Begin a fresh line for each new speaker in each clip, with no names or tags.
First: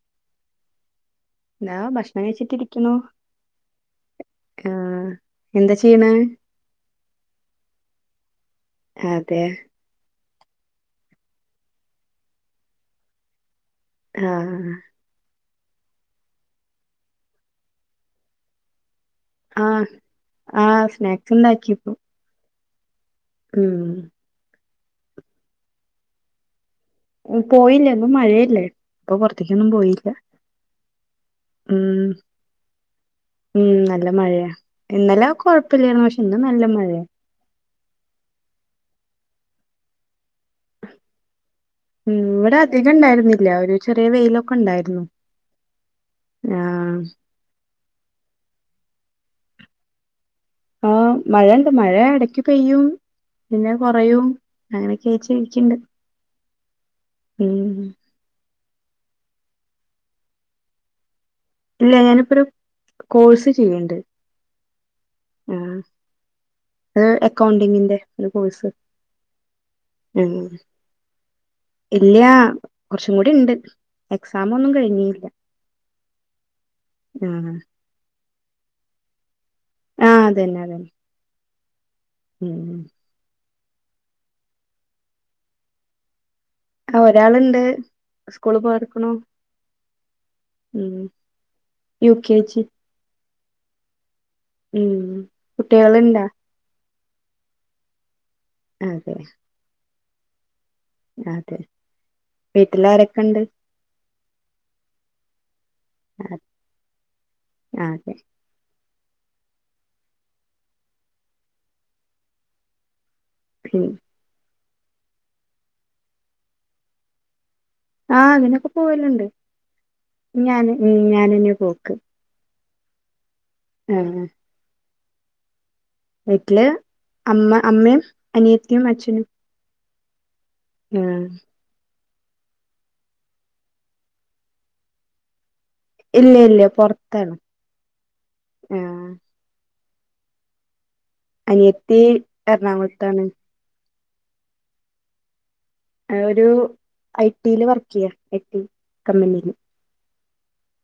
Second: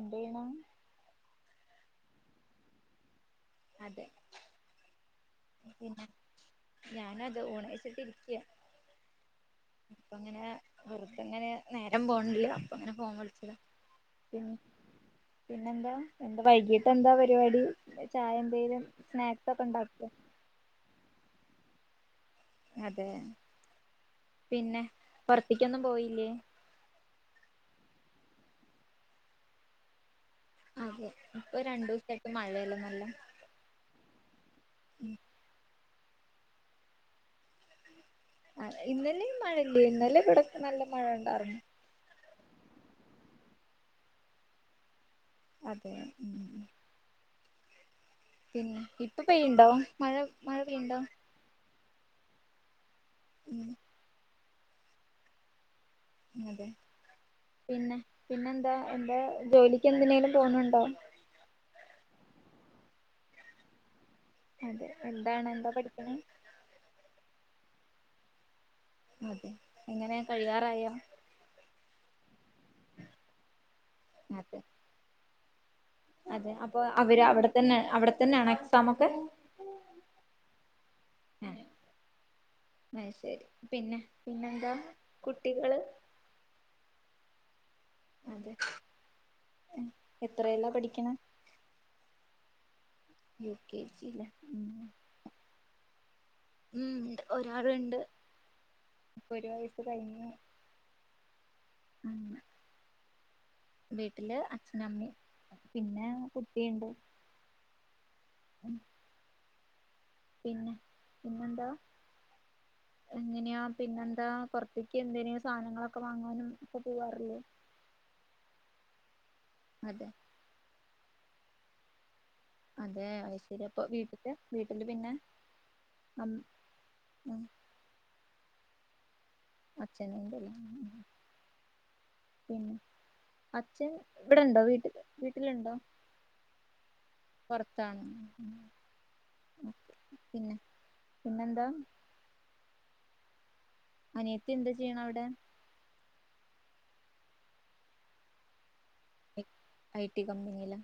എന്താ ചെയ്യണെ
ഞാൻ ഭക്ഷണം കഴിച്ചിട്ടി ഇരിക്കുന്നു
അതെ
ആ
പിന്നെ ഞാനത് ഊണ് കഴിച്ചിട്ടിരിക്ക.
അതെ
അപ്പ ങ്ങനെ വെറക്കങ്ങനെ നേരം പോണില്ല അപ്പ അങ്ങനെ ഫോൺ വിളിച്ചതാ
ആ
പി പിന്നെന്താ വൈകീട്ട് എന്താ പരിപാടി ചായ എന്തെലും സ്നാക്സ് ഒക്കെ
ആഹ്,
ഉണ്ടാക്കോ
ആഹ് സ്നാക്സ് ഉണ്ടാക്കി പ്പം
അതെ
ഉം
പിന്നെ പുറത്തേക്കൊന്നും പോയില്ലേ
പോയില്ല ഇന്നും മഴയില്ലേ ഇപ്പൊ പുറത്തേക്കൊന്നും പോയില്ല.
ആ അതെ ഇപ്പൊ
ഉം
രണ്ടു സായിട്ട് മഴയല്ലെ നല്ലെ
ഉം, നല്ല മഴയ ഇന്നലെ കൊഴപ്പില്ലായിരുന്നു, പക്ഷെ ഇന്ന് നല്ല മഴയാ.
ആഹ് ഇന്നലെ മഴ ഇണ്ട്, ഇന്നലെ ഇവിടെക്കെ നല്ല മഴ ഉണ്ടായിരുന്നു.
ഉം, ഇവിടെ അധികം ഇണ്ടായിരുന്നില്ല ഒരു ചെറിയ വെയിലൊക്കെ ഉണ്ടായിരുന്നു.
അതെ ഉം
അ
പിന്നെ ഇപ്പ പെയ്യുന്നുണ്ടോ മഴ മഴ പെയ്യ്ണ്ടൊ
മഴയിണ്ട് മഴ എടക്ക് പെയ്യും
ഉം
പിന്നെ കുറയും അങ്ങനെയൊക്കെ വെച്ചിരിക്കണ്ട്
അതെ പിന്നെ പിന്നെന്താ എന്താ ജോലിക്ക് എന്തിനെലു പോണുണ്ടാ?
ഇല്ല ഞാനിപ്പ ഒരു കോഴ്സ് ചെയ്യ്ണ്ട്.
അതെ എന്താണ്
ആ
എന്താ പഠിക്കണേ?
അത് അക്കൗണ്ടിങ്ങിന്റെ ഒരു കോഴ്സ്.
അതെ എങ്ങനെ കഴിയാറായോ.
ഇല്യ കുറച്ചും കൂടി ഉണ്ട് എക്സാം
അതെ
ഒന്നും കഴിഞ്ഞില്ല.
അതെ അപ്പൊ അവര്
ആ
അവിടെ തന്നെ അവിടെ തന്നെയാണ് എക്സാം ഒക്കെ.
ആ അത് ന്നെ അത്‌ ന്നെ
ആ
ഉം
മെയ് ശരി പിന്നെ പിന്നെന്താ കുട്ടികള്
ആ ഒരാളുണ്ട്
അതെ
സ്കൂള് പോർക്കണോ
എത്രയിലാ
ഉം
പഠിക്കണെ?
U K G.
U K G ലാ
ഉം കുട്ടികൾ ഉണ്ടാ
ഉം ഒരാളുണ്ട്
അതെ
ഒരു വയസ്സ് കഴിഞ്ഞു
അതെ
അങ്ങനെ
വീട്ടിൽ ആരൊക്കെ ഉണ്ട്
വീട്ടില് അച്ഛനമ്മി പിന്നെ കുട്ടിയുണ്ട്
ആതെ
[inaudible] പിന്നെ പിന്നെന്താ എങ്ങനെയാ
ഉം
പിന്നെ ആ പുറത്തേക്ക് എന്ത്‌നേം സാനങ്ങളൊക്കെ വാങ്ങാനും ഒക്കെ പോവാറില്ലേ?
ആ അതിനൊക്കെ പോവലുണ്ട്.
അതെ
ഞാൻ ഞ്ഞി ഞാാനന്നെ പോക്ക്.
അതെ അൈശരി അപ്പൊ
ആ
വീട്ടില് വീട്ടില് പിന്നെ അം
വീട്ടില്
ഉം
അമ്മ അമ്മയും അനിയത്തിയും അച്ഛനും.
[unintelligible]
ആഹ്
പിന്നെ അച്ഛൻ ഇവിടെണ്ടോ വീട്ടിൽ വീട്ടിലുണ്ടോ
ഇല്ല ഇല്ല പുറത്താണ് ആഹ
ഉം പിന്നെ പിന്നെന്താ
അനിയത്തി എറണാകുളത്താണ്
അനിയത്തി എന്താ ചെയ്യണ അവിടെ?
ഒരു ഐട്ടിയില് വർക്ക് ചെയ്യ ഐട്ടി കമ്പനിൽ.
ഐ ട്ടി കമ്പനീലാ?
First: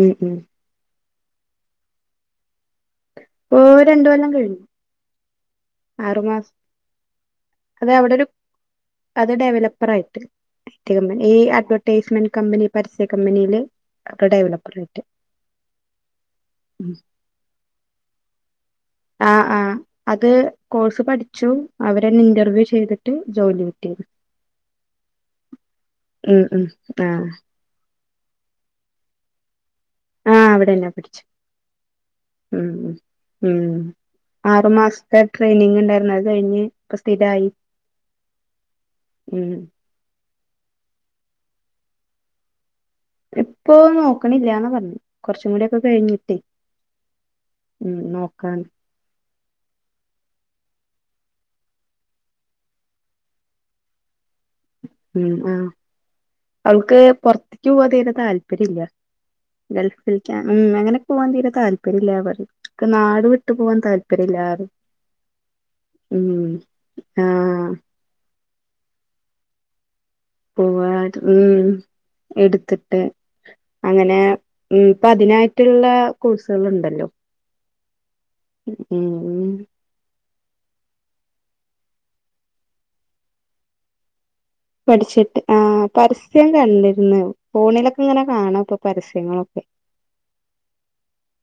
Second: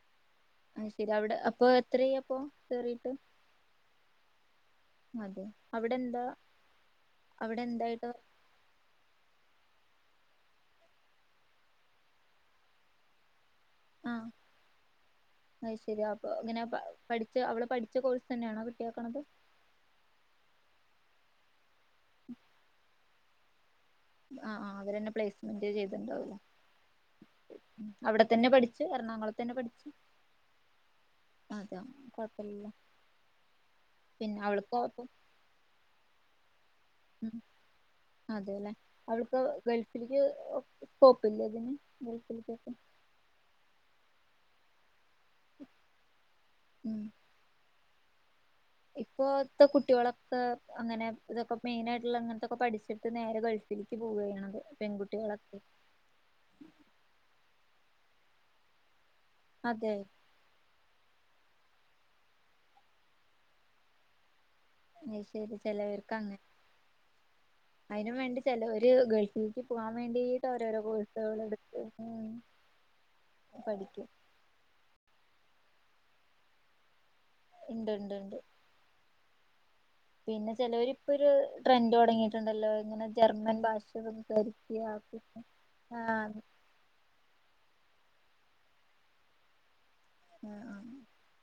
ഉം ഉം
അ ശരി അവിടെ അപ്പൊ എത്ര അപ്പൊ കേറിയിട്ട്
ഓ രണ്ടു കൊല്ലം കഴിഞ്ഞു
അതെ
ആറു
അവിടെന്താ
മാസം അത്
അവിടെന്തായിട്ട്
അവിടെ ഒരു അത് ഡെവലപ്പർ ആയിട്ട്. [unintelligible] ഈ അഡ്വെർടൈസ്മെന്റ് കമ്പനി പരസ്യ കമ്പനിയില്
ആ
ഡെവലപ്പർ ആയിട്ട്
അത് ശരിയാ അപ്പൊ ങ്ങനെ പഠി അവിടെ പഠിച്ച കോഴ്സ് തന്നെയണ കിട്ടിയേക്കണേ
ആ ആ അത് കോഴ്സ് പഠിച്ചു അവരെന്നെ ഇന്റർവ്യൂ ചെയ്തിട്ട് ജോലി കിട്ടിയത്.
ആഹ ആ് അവര്ന്നെ പ്ലേസ്മെന്റ് ചെയ്തുണ്ടാവലോ
ഉം ഉം ആ
അവിടെ തന്നെ പഠിച്ചു എറണാകുളത്ത തന്നെ പഠിച്ചു
ആഹ അവിടെന്നെ പഠിച്ചേ
അതാ
ഉ
കൊഴപ്പില്ലല്ലോ
ഉ ഉം
പിന്നെ അവൾക്ക്
ആറു
കൊഴപ്പം
മാസത്തെ ട്രെയിനിങ് ഉണ്ടായിരുന്നു അത് കഴിഞ്ഞ് ഇപ്പ
ഉ
സ്ഥിരായി
അതെല്ലെ അവൾക്ക്
ഉം
ഗൾഫ ശക്ക് കൊപ്പില്ല ഇതിന് വക്കക്കെ
ഇപ്പൊ നോക്കണില്ലന്ന പറഞ്ഞു കൊറച്ചും കൂടി ഒക്കെ കഴിഞ്ഞിട്ടേ ഉം നോക്കാൻ
ഇപ്പോൊത്തെ കുട്ടികളൊക്കെ അങ്ങനെ ഇതൊക്കെ മെയിന ആയിട്ടുള്ള അങ്ങനത്തെൊക്കെ പഠിച്ചിട്ട് നേരെ കഴിച്ചു തിരിക്ക് പോവുകയാണത്
ഉ ആഹ അവൾക്ക് പുൊറത്തേക്ക് പോവാതേെ താല്പര്യം ഇില്ല
അതെ
ഗൾഫ ഉം അങ്ങനെക്കെ പോകവാൻ തീരെ താല്പര്യം ഇല്ല പററ് നാട് വിട്ട് പോവാൻ താല്പര്യമല്ലറ്
അത് ശരി
ഉ ആഹ
അതിനു വേണ്ടി ചിലരു ഗൾഫിലേക്ക് പോകാൻ വേണ്ടി
പോവ ഉം എടുത്തിട്ട്
പഠിക്കും
അങ്ങനെ ഉം ഇപ്പ അതിനായിട്ടുള്ള കോഴ്സുകൾ ഉണ്ടല്ലോ
ഇണ്ട്ണ്ട്ണ്ട്
ഉം
പിന്നെ ചിലവർ ഇപ്പൊ ഒരു ട്രെൻഡ് തുടങ്ങിയിട്ടുണ്ടല്ലോ ഇങ്ങനെ ജർമ്മൻ ഭാഷ
പഠിച്ചിട്ട് ആ
ആഹ്
പരസ്യം കണ്ടിരുന്നു ഫോണിലൊക്കെ ഇങ്ങനെ കാണാം ഇപ്പൊ പരസ്യങ്ങളൊക്കെ
ആഹ് ആഹ്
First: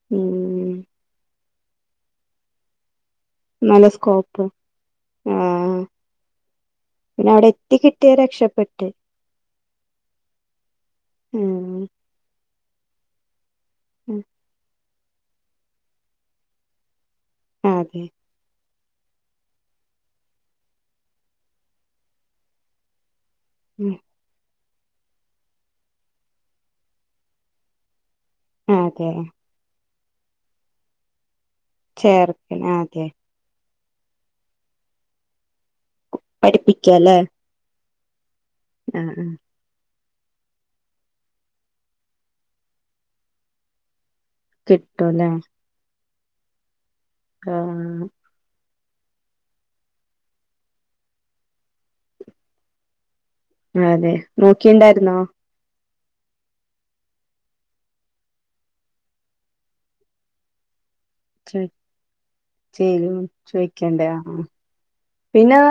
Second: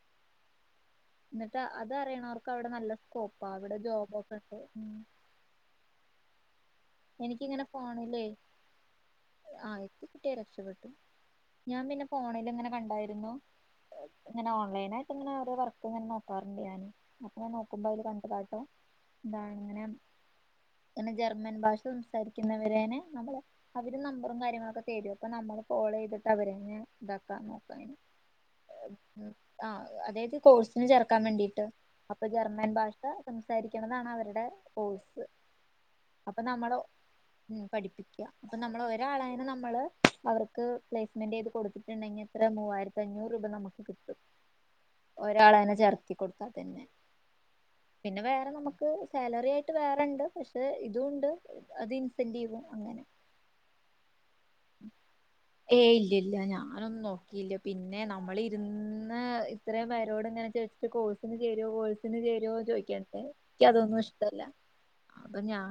ഉം
എന്നിട്ട് അത് അറിയണവർക്ക് അവിടെ നല്ല സ്കോപ്പാ അവിടെ ജോബൊക്കെ ഉണ്ട്
ഉം പിന്നെ അവിടെ
എനിക്കിങ്ങനെ
എത്തി കിട്ടിയ
ഫോണിലേ
രക്ഷപ്പെട്ട്
ആഹ് എത്തിക്കിട്ടിയ രക്ഷപ്പെട്ടു ഞാൻ
ഉം
പിന്നെ ഫോണിൽ ഇങ്ങനെ കണ്ടായിരുന്നു
ഉം
ഇങ്ങനെ ഓൺലൈന അപ്പോ ഇങ്ങനെ ഓരോ വർക്ക്ങ്ങനെ നോക്കാറണ്ട് ഞാന് അപ്പ ഞൻ നോക്കുമ്പോ അങ്ങനെ
അതെ
കണ്ടതാട്ടോ ഇതാണ്ങ്ങനെ അങ്ങനെ ജർമ്മൻ ഭാഷ സംസാരിക്കുന്നവരനെ നമ്മള്
ഉം
അവര് നമ്പറും കാര്യങ്ങളൊക്കെ തെരും അപ്പൊ നമ്മള് കോൾ ചെയ്തിട്ട് അവരന്നെ ഇതാക്കാ നോക്കാംന്
അതെ
ആഹ് അതായത് കോഴ്സിന് ചേർക്കാൻ വേണ്ടീട്ട് അപ്പൊ
ചേർക്കൻ
ജർമ്മൻ ഭാഷ
അതെ
സംസാരിക്കണതാണ് അവരുടെ കോഴ്സ് അപ്പൊ നമ്മള്
കേല്ലേ
ഉം പഠിപ്പിക്കുക അപ്പൊ നമ്മൾ ഒരാളായും നമ്മള് അവർക്ക് പ്ലേസ്മെന്റ് ചെയ്ത് കൊടുത്തിട്ടുണ്ടെങ്കിൽ അത്ര മൂവായിരത്തി അഞ്ഞൂറ് രൂപ നമുക്ക് കിട്ടും
കിട്ടൂല്ലേ
ഒരാളേനെ ചേർത്തി കൊടുത്താ തന്നെ
ആ
പിന്നെ വേറെ നമുക്ക് സാലറി ആയിട്ട് വേറണ്ട് പക്ഷെ ഇതും ഉണ്ട് അത് ഇൻസെന്റീവും അങ്ങനെ
അതെ നോക്കിണ്ടായിരുന്നോ
ഏയ് ഇല്ല ഇല്ല ഞാനൊന്നും നോക്കിയില്ല പിന്നെ നമ്മളിരുന്ന് ഇത്രയും പേരോടിങ്ങനെ ചോദിച്ചിട്ട് കോഴ്സ് ചേരുവോ കോഴ്സിന് ചേരുവോ
ചേലും
ചോദിക്കണ്ട് എനിക്ക് അതൊന്നും
ചോയിക്കണ്ടേ ആ ആ
ഇഷ്ടമല്ല അപ്പൊ
പിന്നെ
ഞാ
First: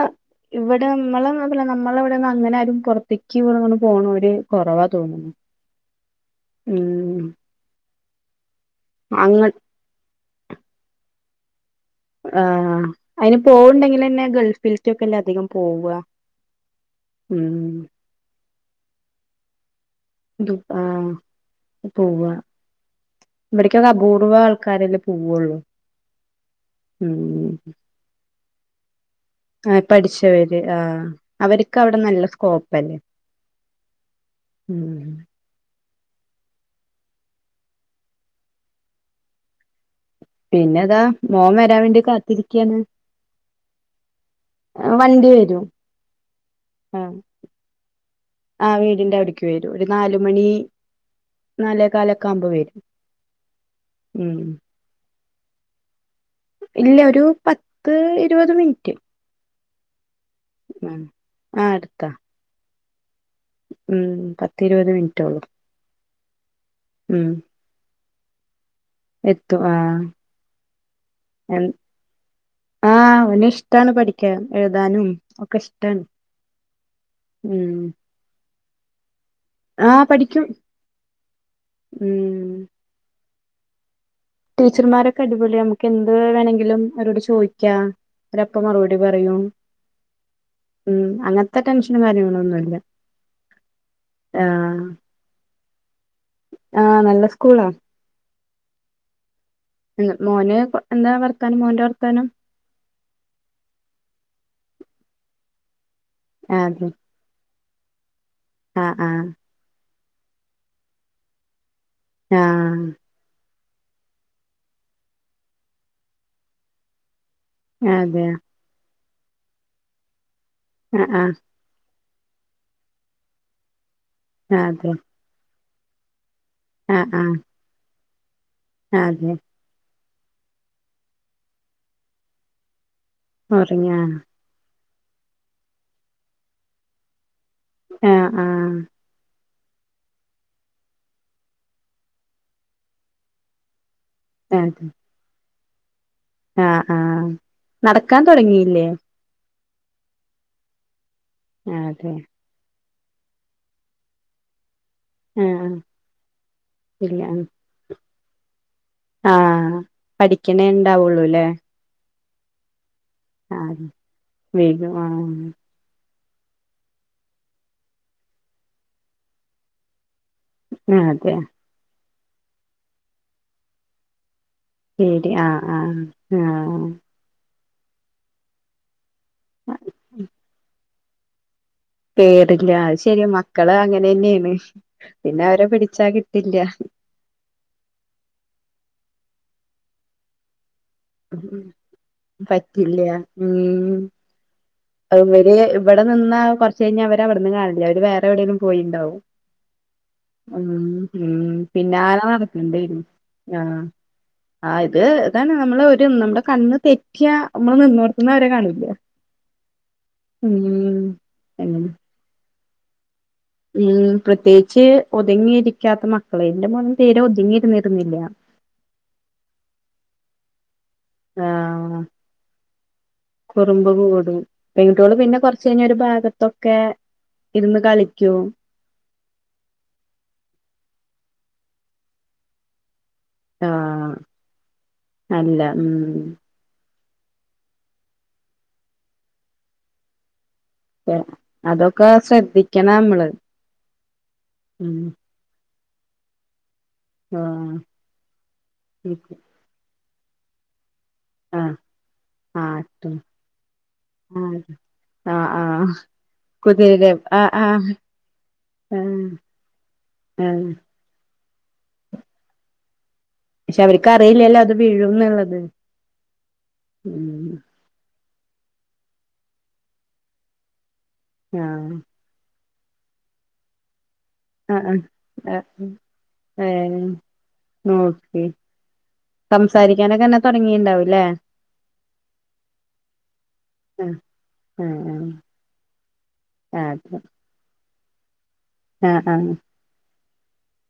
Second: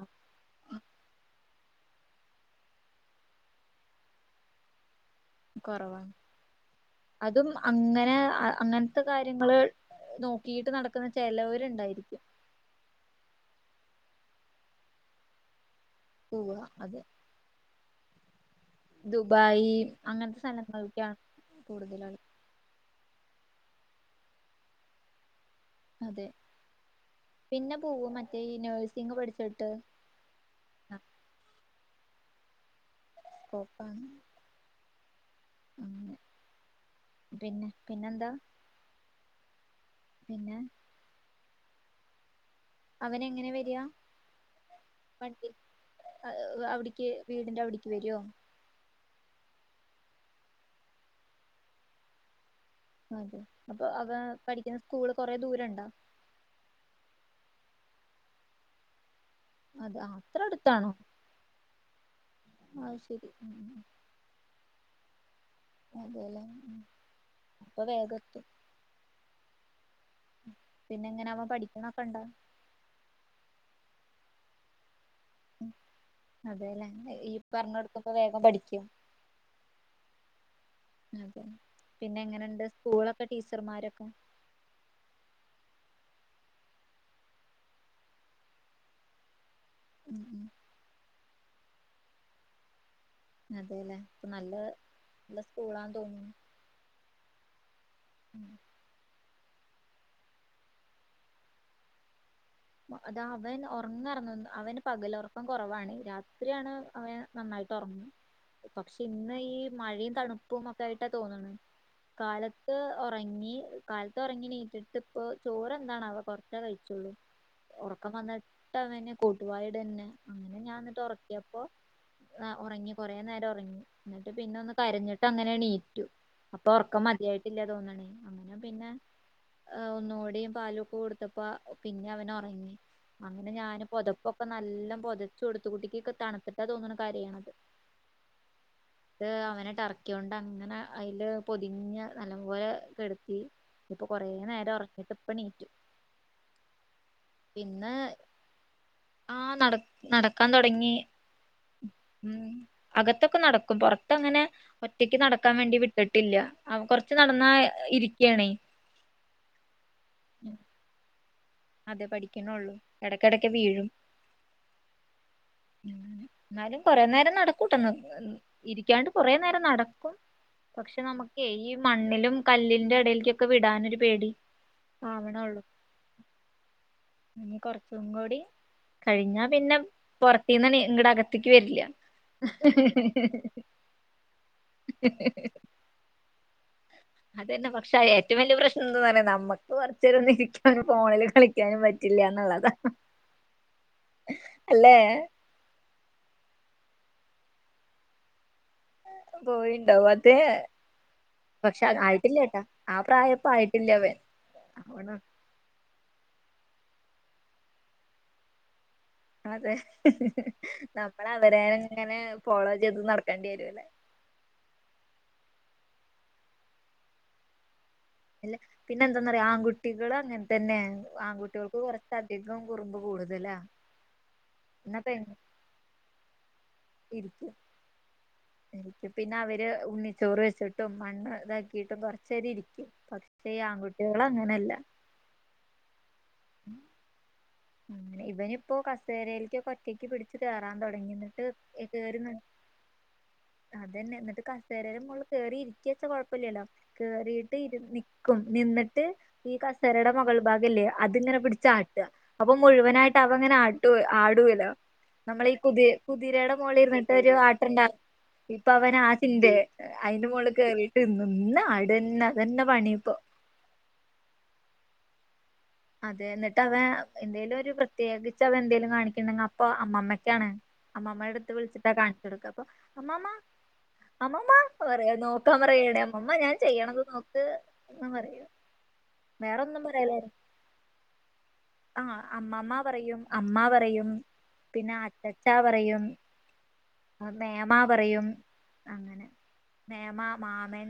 ഇവിടെ നമ്മളല്ല നമ്മളെ ഇവിടെന്ന് അങ്ങനെ ആരും പുറത്തേക്ക് ഇവിടെങ്ങ പോണര് കുറവാ തോന്നുന്നു
കുറവാണ്
ഉം
അതും അങ്ങനെ അങ്ങനത്തെ
അങ്ങ
കാര്യങ്ങൾ നോക്കിയിട്ട് നടക്കുന്ന ചിലവരുണ്ടായിരിക്കും
ആഹ് അതിന് പോവണ്ടെങ്കിൽന്നെ ഗൾഫിലേക്ക്ക്കെല്ല അധികം പോവുക
പൂവ അതെ
ഉം
ദുബായി് അങ്ങനത്തെ
ദു ആ
സ്ഥലങ്ങൾക്കാണ് കൂടുതൽ
ഇവിടേക്കൊക്കെ അപൂർവം ആൾക്കാരെല്ലേ പോവുള്ളൂ
അതെ
ഉം
പിന്നെ പോവ മറ്റേ ഈ നേഴ്സിംഗ് പഠിച്ച്
ആഹ് പഠിച്ചവര് ആ അവർക്ക് അവിടെ നല്ല സ്കോപ്പ്ല്ലേ
സ്കോപ്പാണ്
ഉം
ഉ പിന്നെ പിന്നെന്താ
പിന്നെ താ മോൻ വരാൻ വേണ്ടി കാത്തിരി
അവൻ എങ്ങനെ വരിക വണ്ടി അവിടക്ക് വീടിന്റെ അവിടക്ക് വരുവോ
ആഹ് വീടിന്റെ അവിടക്ക് വരും ഒരു നാലുമണി നാലേ കാലൊക്കെ ആവുമ്പോ വരും
അതെ അപ്പൊ അവ
ഉം
പഠിക്കുന്ന സ്കൂള് കൊറെ ദൂരുണ്ടാ
ഇല്ല ഒരു പത്ത് ഇരുപത് മിനിറ്റ്
അതെ അത്ര അടുത്താണോ
ഉം ആ
ആഹ ശരി
ഉ പത്ത് ഇരുപത് മിനിറ്റ ഉളളൂ
അതെല്ലാ അപ്പൊ വേഗഎത്തും
എത്തും ആഹ്
പിന്നെ എങ്ങനെ അവൻ പഠിക്കണൊക്കെ ഇണ്ടാ
ആഹ് അവൻ ഇഷ്ടമാണ് പഠിക്കൻ എഴുതാനും. ഒക്കെ ഇഷ്ടാണ്
അതെല്ലേ ഈ പറഞ്ഞ
ഉം
കൊടുക്കുമ്പ വേഗം പഠിക്കും.
ആഹ് പഠിക്കും
അതെ
ഉ
പിന്നെ എങ്ങനെണ്ട് സ്കൂളൊക്കെ ടീച്ചർമാരൊക്കെ
ടീച്ചർമാരൊക്കെ അടിപൊളി നമുക്ക് എന്ത് വേണമെങ്കിലും അവരോട് ചോദിക്കാം. അവപ്പ മറുപടി പറയൂ
ഉം ഉം
ഉം അങ്ങനത്തെ ടെൻഷനും കാര്യങ്ങളൊന്നുംല്ല
അതെ ല്ലേ ഇപ്പ നല്ല നല്ല സ്കൂളാന്ന് തോന്നുന്നു
ആഹ നല്ല സ്കൂളാ
[unintelligible]
മോന് എന്താ വർത്താനം മോന്റെ വർത്താനം
അത അവന് പകല ഉറക്കം കുറവാണ്. രാത്രിയാണ്
അതെ
അവൻ നന്നായിട്ട് ഉറങ്ങു
ആഹ്
പക്ഷെ
ആഹ്
ഇന്ന് ഈ മഴയും തണുപ്പും ഒക്കെ ആയിട്ടാ തോന്നണ കാലത്ത്
ആഹ്
ഉറങ്ങി കാലത്ത് ഉറങ്ങി നീറ്റ്ട്ട് ഇപ്പോ ചോറ് എന്താണവൊ കൊറച്ച കഴിച്ചുള്ളൂ ഉറക്കം
അതെ
വന്നിട്ട് അവനെ കൂട്ടുപായിട്ന്നെ അങ്ങനെ ഞാൻന്നിട്ട്
ആഹ്
ഉറക്കിയപ്പോൊ ആ ഉറങ്ങി കുറെേ നേരം ഉറങ്ങി ന്നട്ട് പിന്നെ
ആഹ്
ഒന്ന്
അതെ
കരഞ്ഞിട്ട അങ്ങനെണീറ്റു അപ്പൊ ഉർക്കം
ആഹ് ആഹ്
മതിയായിട്ടില്ല തോന്നണേ അങ്ങനെ പിന്നെ
അതെ
ഒന്നുകൂടിം പാലൊക്കെ കൊടുത്തപ്പ പിന്നെ അവന് ഉറങ്ങി അങ്ങനെ ഞാൻ
ഉറങ്ങിയാ
പൊതപ്പൊ ഇപ്പൊ നല്ല പൊതച്ചു കൊടുത്തുകുട്ടിക് തണുത്തിട്ടാ തോന്നുന്ന ഒരു കാര്യണത്
ആഹ ആഹ
ട്ട് അവനെ ട്ടർക്കിയൊണ്ട് അങ്ങനെ അയില് പൊതിഞ്ഞ് നല്ല പോലെ കിടത്തി കുറേനേരം ഉറങ്ങിയിട്ട് ഇപ്പൊ എഴുന്നേറ്റു
ആഹ ആഹ
ഇന്ന് ആഹ് നടക്ക് നടക്കാൻ തൊടങ്ങി
അതെ
ഉം അകത്തൊക്കെ നടക്കും പുറത്തങ്ങനെ ഒറ്റക്ക് നടക്കാൻ
ആഹ്
വേണ്ടി വിട്ടിട്ടില്ല അവ കൊറച്ച്
ഇല്ല
നടന്നാ ഇരിക്യാണേ
ആഹ പഠിക്കണേ ഉണ്ടാവുള്ളൂ അല്ലേ.
അതെ പഠിക്കണള്ളൂ.
ആഹ് വീ [unintelligible]
എന്നാലും കൊറെേ നേരം നടക്കൂട്ടന്ന് ഇരിക്കാണ്ട് കൊറെേ നേരം നടക്കും പക്ഷെ
അതെ
നമുക്ക് ഈ മണ്ണിലും കല്ലിൻറെ ഇടേക്കൊക്കെ വിടാനൊരു പേടി
പേടി ആഹ് ആഹ് ആഹ്
ഇ കുറച്ചും കൂടി കഴിഞ്ഞാ പിന്നെ പുറത്തന്ന് അകത്തേക്ക് വരില്ല.
പേടില്ല അഹ് ശെരി മക്കള് അങ്ങനെ ന്നെണ് പിന്നെ അവരെ പിടിച്ചാ കിട്ടില്ല
അതന്നെ പക്ഷെ ഏറ്റവും വലിയ പ്രശ്നം എന്താ പറയാ നമ്മക്ക് കുറച്ചു ന്നിരിക്കാനും ഫോണില് കളിക്കാനും പറ്റില്ലന്നുള്ളതാ.
പറ്റില്ല അവര് ഇവിടെ നിന്നാ കുറച്ച് കഴിഞ്ഞാ അവര് അവിടെന്ന് കാണില്ല അവര് വേറെ എവിടെയങ്കലും പോയിട്ടുണ്ടാവും.
പോയിണ്ടാവും അത് പക്ഷെ
പിന്നാലെ
ആയിട്ടില്ലട്ടാ ആ
നടേക്കേണ്ടിവരും
പ്രായപ്പ ആയിട്ടില്ല അവൻ
ആഹ ഇത്
ആവണം
ഇതാണ് നമ്മള് ഒരു നമ്മുടെ കണ്ണ് തെറ്റിയ നമ്മള് നിന്ന നിർത്തുന്നവരെ കാണൂില്ല
അതെ നമ്മള് അവരെ നെ
അങ്ങനെ
ഇങ്ങനെ ഫോളോ ചെയ്ത് നട
ഉം പ്രത്യേകിച്ച് ഒതുങ്ങിയിരിക്കാത്ത മക്കളെ എന്റെ മോനും തീരെ ഒതുങ്ങിയിരുന്നില്ല.
ല്ലാ പിന്നെ എന്തെന്നറിയോ ആൺകുട്ടികൾ അങ്ങനെ തന്നെയാ ആൺകുട്ടികൾക്ക്
ആഹ്
കുറച്ച് അധികം കുറുമ്പ് കൂടു
കുറുമ്പ് കൂടും പെൺകുട്ടികൽ പിന്നെ കൊറച്ച കഴിഞ്ഞ ഒരു ഭാഗത്തൊക്കെ
ഇക്ക്
ഇരുന്ന് കളിക്കൂ
ശരിക്കും പിന്നെ അവര് ഉണ്ണിച്ചോറ് വെച്ചിട്ടും മണ്ണ് ഇതാക്കിട്ടും കൊറച്ചരി ഇരിക്കും.
ആഹ്
ആൺകുട്ടികൾ അങ്ങനെയല്ല.
അല്ല ഉം
ഇവനിപ്പോ കസേരയില്ക്കൊക്കെ കെട്ടിപിടിച്ചു കേറാൻ തൊടങ്ങി ഇന്നിട്ട്
അതൊക്കെ
കേറ്ന്ന്
ശ്രദ്ധിക്കണം നമ്മള്
അതന്നെ എന്നിട്ട് ക
ഉം
പേരെടെ മോള്ല് കേറി ഇരിക്കാച്ച കൊഴപ്പല്ലല്ലോ. കേറിട്ട് ഇരി നിക്കും നിന്നിട്ട്
ആഹ്
ഈ കസേരടെ മുകൾ ഭാഗല്ലേ അതിങ്ങനെ
ആഹ്
പിടിച്ചാട്ട അപ്പം
ആട്ടും
മുഴുവനായിട്ട് അവങ്ങനെ ആട്ടു
ആഹ്
ആടൂലോ.
ആഹ്
നമ്മളീ കുതി
ആഹ്
കുതിരേടെ
കുതിര
മോളിലിരുന്നിട്ട് ഒരു
ആഹ് ആഹ്
ആട്ടുണ്ടാവും
ആഹ്
ഇപ്പവനാചിന്തയാ അയിന്റെ മോളിൽ
ആഹ്
കേറി നിന്നാടന്നെ അതന്നെ പണിയിപ്പോ.
പക്ഷെ അവർക്കറിയില്ലല്ലോ അത് വീഴുന്നുള്ളത്.
അതെ എന്നിട്ടവൻ എന്തെലൊരു പ്ര ത്യേകിച്ച് അവെൻ എന്തേലും കാണിക്ക് ഇണ്ടെങ്കി അപ്പം അമ്മമ്മക്കാണ് അമ്മമ്മേടെ അട്ത്ത് വിൾച്ചിട്ടാ
ആഹ്
കാണിച്ച് കൊട്ക്കാ അപ്പം അമ്മാമ്മാ അമ്മമ്മ
ആഹ്
പറിയും നോക്കാൻ
ആഹ്
പറയാണെ അമ്മമ്മ ഞാൻ ചെയ്യണെത്
ഏഹ്
നോക്ക്‌ എന്നും
നോക്കി
പറയും. വേറെ ഒന്നും പറയെലാ
തൊടങ്ങീണ്ടാവും ലെ?
ആഹ് അമ്മമ്മ പറയും അമ്മ പറയും പിന്നെ അച്ചച്ച പറയും
ആഹ് അത്
മേമ പറയും
ആഹ്
അങ്ങനെ
ആഹ്
മേമ, മാമൻ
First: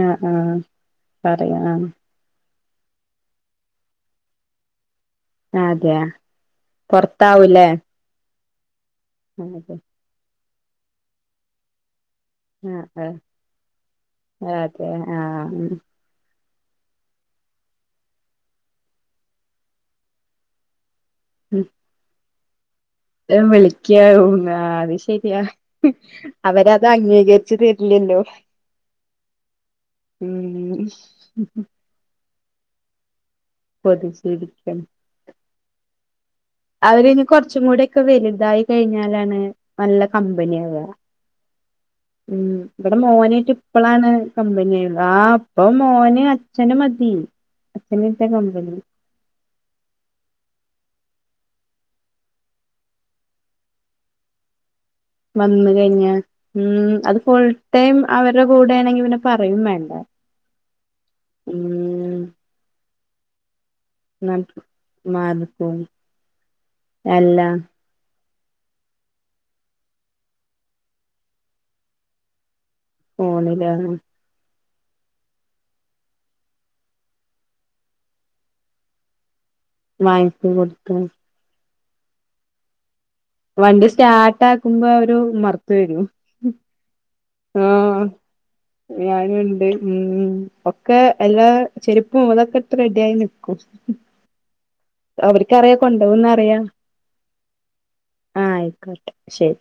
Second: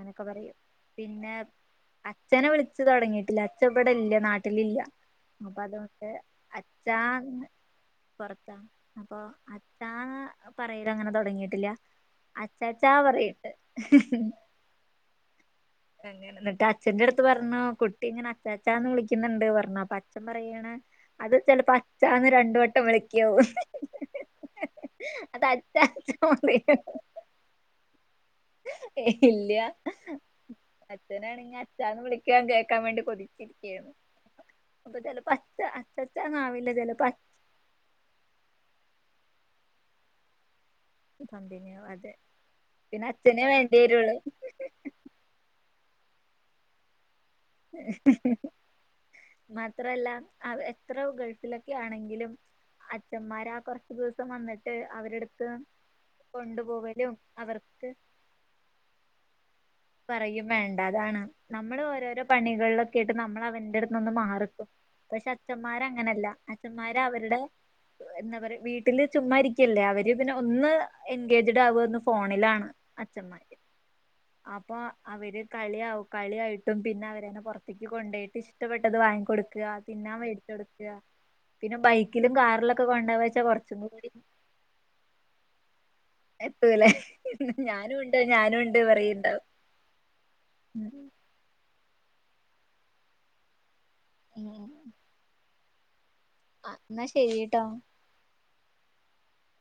ആ ആ
പറയും പിന്നെ
പറയാ
അച് ച്ഛനെ വിളിച്ച് തൊടങ്ങിട്ടില്ല അച്ചവടെ ഇല്ല നാട്ടിലി
ആ അതെയ
അപ്പതുകൊണ്ട് അച്ഛാ
പുറത്താവൂലേ
പൊറത്താ അപ്പൊ
അതെ
അച്ഛാ ന്ന് പറയലങ്ങനെ തൊടങ്ങിട്ടില്ല.
ആ
അച്ചാച്ചാ പറയ്ണ്ട്
ആ അതെ ആ
അങ്ങനെ. ന്നിട്ട് അച്ഛന്റെടുത്ത് പറഞ്ഞു കുട്ടിങ്ങനെ അച്ചച്ചാന്ന് വിളിക്ക്‌ന്ന്ണ്ട് പറഞ്ഞു അപ്പച്ഛൻ പറയാണ്. അത് ചെലപ്പോ അച്ചാന്ന് രണ്ട് വട്ടം വിളി
വിളിക്കാവുന്ന് ആ അത് ശരിയാ
അത് അച്ചാച്ചാ പറയും
അവരത് അംഗീകരി ച്ച് തരില്ലല്ലോ.
ഇല്ല
ഉം
അച്ഛനാണെങ്കി അച്ഛാന്ന് വിളിക്കാൻ കേക്കാൻ വേണ്ടി കൊതി ച്ചിരിക്കാണ്
കൊതിച്ചിരിക്കും
അപ്പ ചെലപ്പോ അച്ഛാ അച്ചച്ചാന്നാവില്ല ചെലപ്പോ
അവിരിനി കൊറച്ചും കൂടിക്കെ വെലുതായി കഴിഞ്ഞാലാണ് നല്ല കമ്പനിയാവ.
സംതിങ്ങാവും അതെ
ഉം ഇവടെ
പിന്നെ അച്ഛനെ
മോനെയിറ്റ്
വേണ്ടി
ഇപ്പളാണ്
വരുള്ളൂ
കമ്പനിയായുള്ളു ആ ഇപ്പം മോന് അച്ഛനു മതി അച്ഛനിട്ട
[unintelligible]
കമ്പനി
മാത്രല്ല അ എത്ര ഗൾഫിലൊക്കെ ആണെങ്കിലും അച്ഛന്മാരാ കൊറച്ച് ദിവസം വന്നിട്ട് ട്ട് അവരടുത്ത്
വന്ന് കഴിഞ്ഞ
കൊണ്ടുപോവലും അവർക്ക്
അവരടെ കൂടാണെങ്കി പിന്നെ പറയും വേണ്ട.
പറയും വേണ്ട അതാണ് നമ്മള്
ഉം
ഓരോരോ പണികൾലൊക്കെയായിട്ട് നമ്മളവന്റെട് നൊന്ന് മാറിക്കും പക്ഷെ
മാർക്കും
അച്ഛന്മാരങ്ങനല്ല അച്ഛന്മാര് അവരടെ
എല്ലാം
എന്താ പറയ വീട്ടില് ചുമ്മ ഇരിക്കല്ലേ അവര് പിന്നെ ഒന്ന് എൻഗേജഡ് ആവന്ന് ഫോണിലാണ്.
ഫോണിലാണ്.
അപ്പ അവര് കളിയാവും കളിയായിട്ടും പിന്നവരന്നെ പൊറത്തേക്ക് കൊണ്ടേയിട്ട് ഇഷ്ടപ്പെട്ടത് വാങ്ങി കൊടുക്കാ തിന്നാൻ
വാങ്ങിച്ചു
വേടിച്ചൊടുക്ക
കൊടുക്കും
പിന്നെ ബൈക്കിലും കാറിലൊക്കെ കൊണ്ടവൻ
വണ്ടി സ്റ്റാർട്ടാക്കുമ്പ അവരുമ്മറത്തു വരു.
എത്തൂലേ ഞാനുണ്ട് ഞാനുണ്ട് പറയ്ണ്ടാവും
ഞാനുണ്ട് ഉം ഒക്കെ എല്ലാ ചെരുപ്പു ഇതൊക്കെടുത്ത് റെഡിയായി നിക്കും
[unintelligible]
അവർക്കറിയ കൊണ്ടോവുന്നറിയാം
ആ എന്നാ ശരിട്ടോ
ആ ആയിക്കോട്ടെ ശെരി.